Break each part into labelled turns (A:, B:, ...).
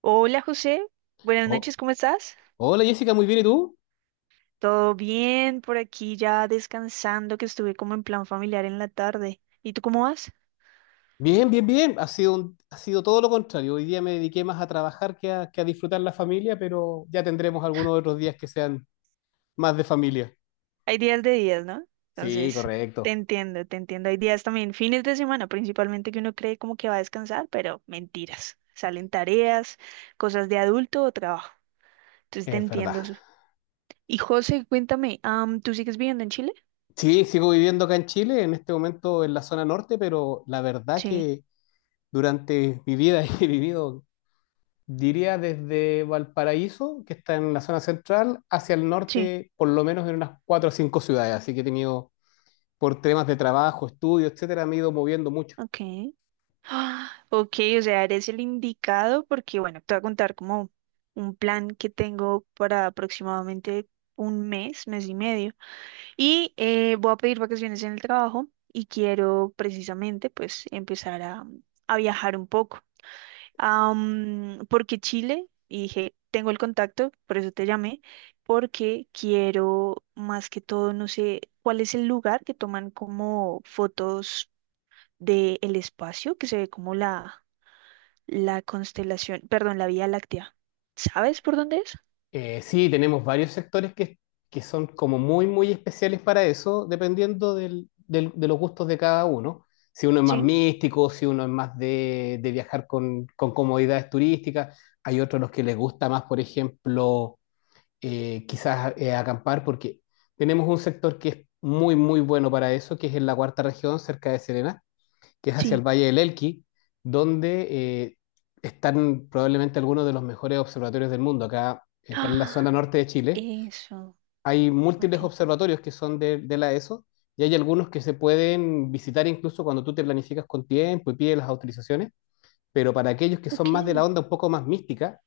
A: Hola José, buenas
B: Oh,
A: noches, ¿cómo estás?
B: hola Jessica, muy bien, ¿y tú?
A: Todo bien por aquí, ya descansando, que estuve como en plan familiar en la tarde. ¿Y tú cómo vas?
B: Bien, bien, bien. Ha sido todo lo contrario. Hoy día me dediqué más a trabajar que a disfrutar la familia, pero ya tendremos algunos otros días que sean más de familia.
A: Hay días de días, ¿no?
B: Sí,
A: Entonces, te
B: correcto.
A: entiendo, te entiendo. Hay días también, fines de semana principalmente, que uno cree como que va a descansar, pero mentiras. Salen tareas, cosas de adulto o trabajo. Entonces, te
B: Es verdad.
A: entiendo. Y José, cuéntame, ¿tú sigues viviendo en Chile?
B: Sí, sigo viviendo acá en Chile, en este momento en la zona norte, pero la verdad
A: Sí,
B: que durante mi vida he vivido, diría desde Valparaíso, que está en la zona central, hacia el
A: sí,
B: norte, por lo menos en unas cuatro o cinco ciudades. Así que he tenido por temas de trabajo, estudio, etcétera, me he ido moviendo mucho.
A: ok. Ah, ok, o sea, eres el indicado porque, bueno, te voy a contar como un plan que tengo para aproximadamente un mes, mes y medio. Y voy a pedir vacaciones en el trabajo y quiero precisamente pues empezar a viajar un poco. Porque Chile, y dije, tengo el contacto, por eso te llamé, porque quiero más que todo, no sé, cuál es el lugar que toman como fotos del espacio, que se ve como la constelación, perdón, la Vía Láctea. ¿Sabes por dónde es?
B: Sí, tenemos varios sectores que son como muy, muy especiales para eso, dependiendo de los gustos de cada uno. Si uno es más
A: Sí,
B: místico, si uno es más de viajar con comodidades turísticas, hay otros los que les gusta más, por ejemplo, quizás acampar, porque tenemos un sector que es muy, muy bueno para eso, que es en la cuarta región, cerca de Serena, que es hacia el
A: sí.
B: Valle del Elqui, donde están probablemente algunos de los mejores observatorios del mundo. Acá en la zona
A: Ah,
B: norte de Chile
A: eso.
B: hay
A: Ok,
B: múltiples observatorios que son de la ESO y hay algunos que se pueden visitar incluso cuando tú te planificas con tiempo y pides las autorizaciones, pero para aquellos que son
A: ok.
B: más de la onda un poco más mística,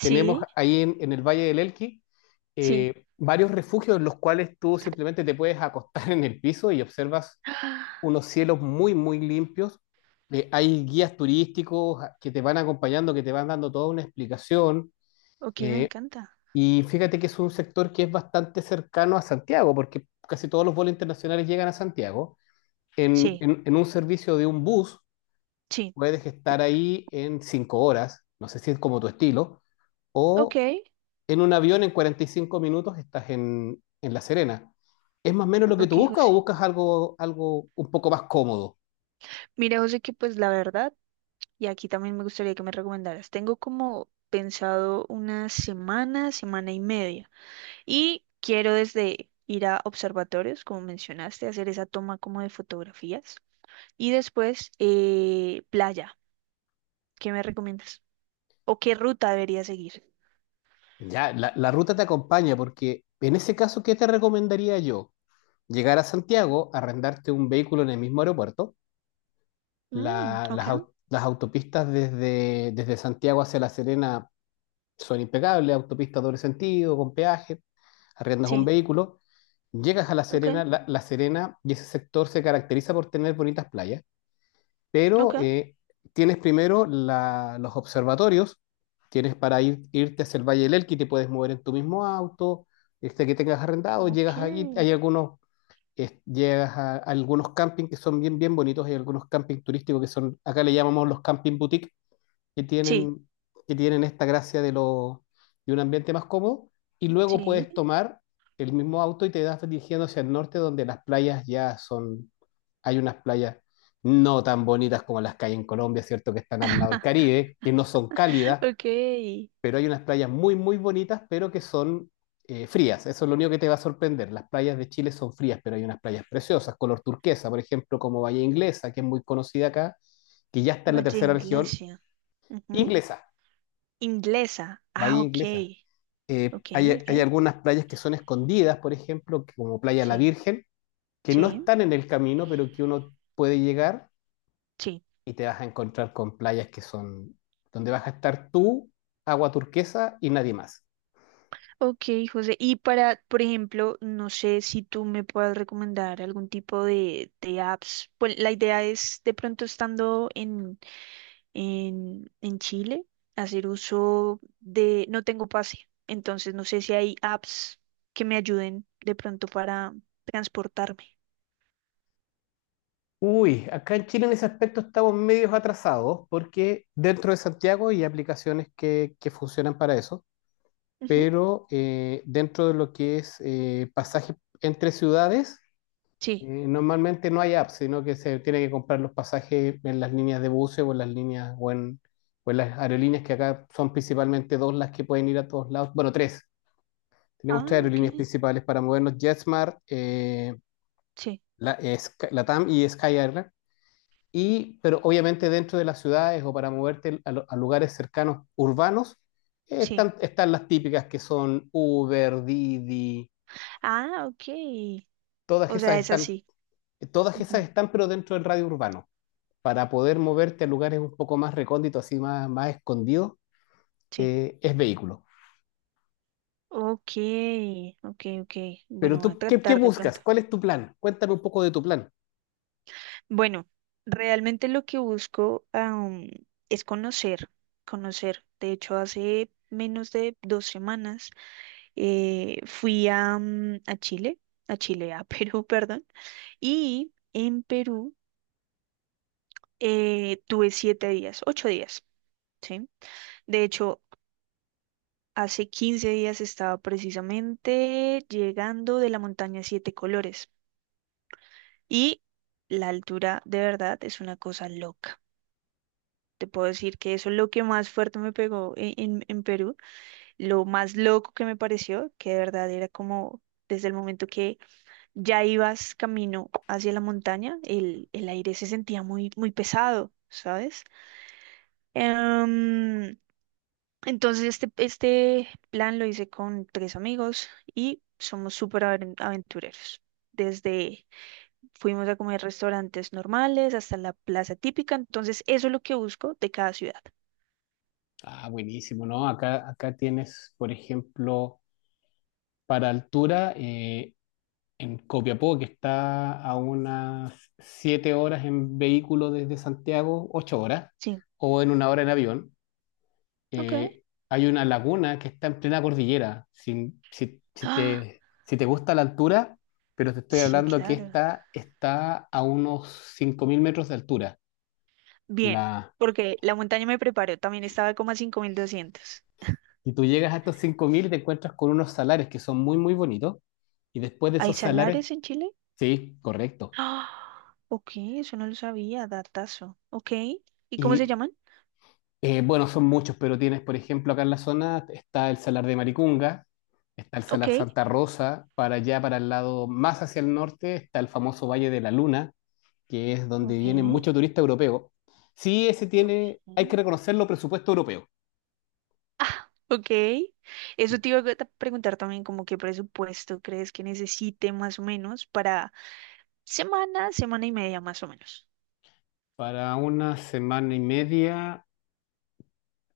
B: tenemos ahí en el Valle del Elqui
A: sí.
B: varios refugios en los cuales tú simplemente te puedes acostar en el piso y observas
A: Ah,
B: unos cielos muy, muy limpios. Hay guías turísticos que te van acompañando, que te van dando toda una explicación.
A: ok, me
B: eh,
A: encanta.
B: y fíjate que es un sector que es bastante cercano a Santiago, porque casi todos los vuelos internacionales llegan a Santiago.
A: Sí,
B: En un servicio de un bus
A: sí.
B: puedes estar ahí en cinco horas, no sé si es como tu estilo,
A: Ok,
B: o en un avión en 45 minutos estás en La Serena. ¿Es más o menos lo que
A: ok,
B: tú buscas o
A: José.
B: buscas algo, algo un poco más cómodo?
A: Mira, José, que pues la verdad, y aquí también me gustaría que me recomendaras. Tengo como pensado una semana, semana y media. Y quiero desde ir a observatorios, como mencionaste, hacer esa toma como de fotografías. Y después, playa. ¿Qué me recomiendas? ¿O qué ruta debería seguir?
B: Ya, la ruta te acompaña porque en ese caso, ¿qué te recomendaría yo? Llegar a Santiago, arrendarte un vehículo en el mismo aeropuerto.
A: Mm, ok,
B: Las autopistas desde Santiago hacia La Serena son impecables, autopistas doble sentido, con peaje, arriendas un
A: sí,
B: vehículo, llegas a La
A: ok,
B: Serena, La Serena y ese sector se caracteriza por tener bonitas playas. Pero
A: ok,
B: tienes primero los observatorios, tienes para ir, irte hacia el Valle del Elqui, te puedes mover en tu mismo auto, este que tengas arrendado,
A: ok.
B: llegas ahí, hay algunos, llegas a algunos campings que son bien, bien bonitos, hay algunos campings turísticos que son, acá le llamamos los camping boutique, que
A: Sí,
B: tienen, que tienen esta gracia de, lo, de un ambiente más cómodo, y luego
A: sí,
B: puedes tomar el mismo auto y te das dirigiendo hacia el norte, donde las playas ya son, hay unas playas no tan bonitas como las que hay en Colombia, ¿cierto? Que están al lado del Caribe, que no son cálidas,
A: ok.
B: pero hay unas playas muy, muy bonitas, pero que son frías. Eso es lo único que te va a sorprender. Las playas de Chile son frías, pero hay unas playas preciosas, color turquesa, por ejemplo, como Bahía Inglesa, que es muy conocida acá, que ya está en la
A: Valle
B: tercera región
A: Iglesia. Ujú,
B: inglesa,
A: Inglesa. Ah,
B: bahía inglesa.
A: ok, ok,
B: Hay
A: ok.
B: algunas playas que son escondidas, por ejemplo, como Playa La
A: Sí,
B: Virgen, que no
A: sí,
B: están en el camino, pero que uno puede llegar
A: sí.
B: y te vas a encontrar con playas que son donde vas a estar tú, agua turquesa y nadie más.
A: Ok, José. Y para, por ejemplo, no sé si tú me puedas recomendar algún tipo de apps. Pues la idea es de pronto estando en Chile, hacer uso de, no tengo pase, entonces no sé si hay apps que me ayuden de pronto para transportarme.
B: Uy, acá en Chile en ese aspecto estamos medios atrasados porque dentro de Santiago hay aplicaciones que funcionan para eso,
A: Ujú,
B: pero dentro de lo que es pasaje entre ciudades.
A: sí.
B: Normalmente no hay apps, sino que se tiene que comprar los pasajes en las líneas de buses o en las líneas o en las aerolíneas que acá son principalmente dos las que pueden ir a todos lados. Bueno, tres. Tenemos
A: Ah,
B: tres
A: ok.
B: aerolíneas principales para movernos: JetSmart,
A: Sí,
B: LATAM y Sky Airline. Y, pero obviamente dentro de las ciudades o para moverte a lugares cercanos urbanos,
A: sí.
B: están las típicas que son Uber, Didi,
A: Ah, ok.
B: todas
A: O
B: esas
A: sea, es
B: están,
A: así.
B: todas esas
A: Ujú,
B: están, pero dentro del radio urbano. Para poder moverte a lugares un poco más recónditos, así más, más escondidos,
A: sí.
B: es vehículo.
A: Ok, ok, ok.
B: Pero
A: Bueno, voy a
B: tú, ¿qué
A: tratar de
B: buscas?
A: pronto.
B: ¿Cuál es tu plan? Cuéntame un poco de tu plan.
A: Bueno, realmente lo que busco, es conocer, conocer. De hecho, hace menos de 2 semanas, fui a Chile, a Perú, perdón, y en Perú, tuve 7 días, 8 días, ¿sí? De hecho, hace 15 días estaba precisamente llegando de la montaña Siete Colores y la altura de verdad es una cosa loca. Te puedo decir que eso es lo que más fuerte me pegó en, en Perú, lo más loco que me pareció, que de verdad era como desde el momento que ya ibas camino hacia la montaña, el aire se sentía muy, muy pesado, ¿sabes? Em, entonces este plan lo hice con tres amigos y somos súper aventureros. Desde fuimos a comer restaurantes normales hasta la plaza típica, entonces eso es lo que busco de cada ciudad.
B: Ah, buenísimo, ¿no? Acá, acá tienes, por ejemplo, para altura, en Copiapó, que está a unas 7 horas en vehículo desde Santiago, 8 horas,
A: Sí,
B: o en una hora en avión.
A: ok.
B: eh, Hay una laguna que está en plena cordillera. Si
A: Ah,
B: te, si te gusta la altura, pero te estoy
A: sí,
B: hablando que
A: claro.
B: esta está a unos 5.000 metros de altura.
A: Bien,
B: La,
A: porque la montaña me preparó, también estaba como a 5.200.
B: y tú llegas a estos 5.000 y te encuentras con unos salares que son muy, muy bonitos. Y después de
A: ¿Hay
B: esos salares,
A: salares en Chile?
B: sí, correcto.
A: Ah, ok, eso no lo sabía, datazo. Ok, ¿y cómo se
B: Y
A: llaman?
B: bueno, son muchos, pero tienes, por ejemplo, acá en la zona está el salar de Maricunga. Está el
A: Ok,
B: Salar Santa Rosa, para allá, para el lado más hacia el norte, está el famoso Valle de la Luna, que es donde
A: ok,
B: vienen muchos turistas europeos, sí, ese
A: ok.
B: tiene, hay que reconocerlo, presupuesto europeo.
A: Ah, ok. Eso te iba a preguntar también, como qué presupuesto crees que necesite más o menos para semana, semana y media más o menos.
B: Para una semana y media,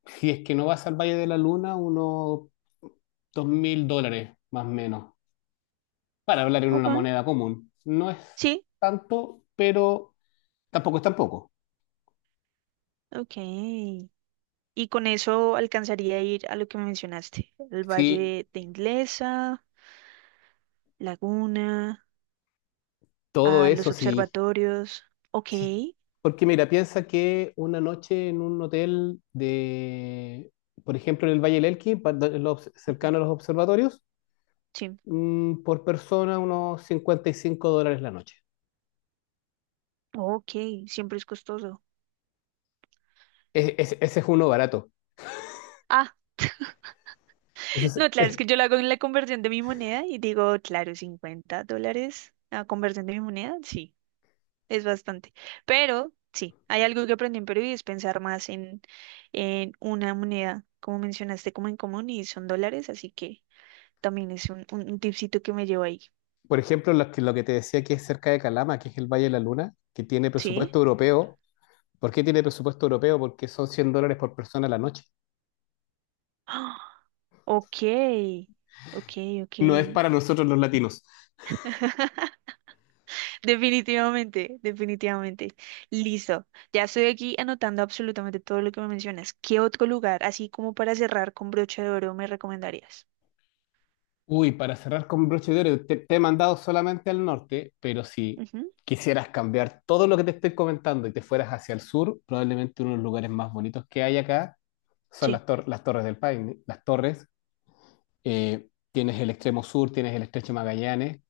B: si es que no vas al Valle de la Luna, unos dos mil dólares más o menos, para hablar en una
A: Ok.
B: moneda común. No es
A: Sí,
B: tanto, pero tampoco es tan poco.
A: ok. Y con eso alcanzaría a ir a lo que me mencionaste, el
B: Sí,
A: Valle de Inglesa, Laguna,
B: todo
A: a los
B: eso sí.
A: observatorios. Ok.
B: Sí. Porque mira, piensa que una noche en un hotel de, por ejemplo, en el Valle del Elqui,
A: Ujú,
B: cercano a los observatorios,
A: sí.
B: mm, por persona unos 55 dólares la noche.
A: Ok, siempre es costoso.
B: Ese es uno barato.
A: Ah,
B: Ese es-
A: no, claro, es
B: es-
A: que yo lo hago en la conversión de mi moneda y digo, claro, $50 la conversión de mi moneda, sí, es bastante. Pero sí, hay algo que aprendí en Perú y es pensar más en una moneda, como mencionaste, como en común y son dólares, así que también es un tipcito que me llevo ahí.
B: por ejemplo, lo que te decía que es cerca de Calama, que es el Valle de la Luna, que tiene
A: ¿Sí?
B: presupuesto europeo. ¿Por qué tiene presupuesto europeo? Porque son 100 dólares por persona la noche.
A: Ah, ok, ok, ok.
B: No es para nosotros los latinos.
A: Definitivamente, definitivamente. Listo. Ya estoy aquí anotando absolutamente todo lo que me mencionas. ¿Qué otro lugar, así como para cerrar con broche de oro, me recomendarías?
B: Uy, para cerrar con broche de oro, te he mandado solamente al norte, pero si
A: Ujú,
B: quisieras cambiar todo lo que te estoy comentando y te fueras hacia el sur, probablemente uno de los lugares más bonitos que hay acá son
A: sí,
B: las Torres del Paine, las Torres. Tienes el extremo sur, tienes el estrecho Magallanes,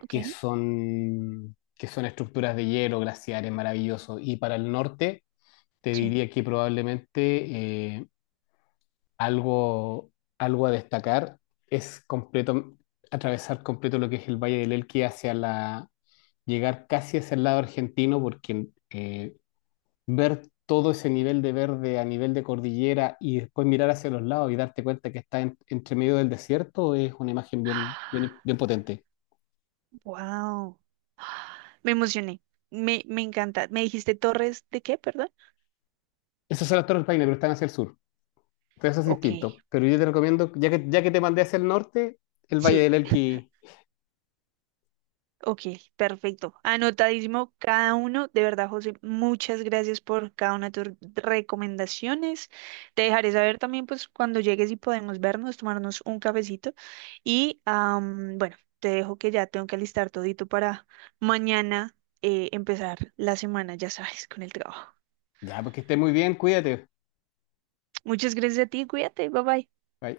A: ok,
B: que son estructuras de hielo, glaciares maravillosos. Y para el norte, te
A: sí.
B: diría que probablemente eh, algo, algo a destacar es completo, atravesar completo lo que es el Valle del Elqui hacia la, llegar casi hacia el lado argentino, porque ver todo ese nivel de verde a nivel de cordillera y después mirar hacia los lados y darte cuenta que está entre medio del desierto es una imagen bien, bien, bien potente.
A: Wow. Me emocioné. Me encanta. ¿Me dijiste Torres de qué, perdón?
B: Esas son las Torres Paine, pero están hacia el sur. Entonces eso es
A: Ok,
B: distinto. Pero yo te recomiendo, ya que te mandé hacia el norte, el Valle
A: sí.
B: del Elqui.
A: Ok, perfecto. Anotadísimo cada uno. De verdad, José, muchas gracias por cada una de tus recomendaciones. Te dejaré saber también, pues, cuando llegues y podemos vernos, tomarnos un cafecito. Y bueno, te dejo que ya tengo que alistar todito para mañana, empezar la semana, ya sabes, con el trabajo.
B: Ya, pues que estés muy bien, cuídate.
A: Muchas gracias a ti, cuídate, bye bye.
B: Bye.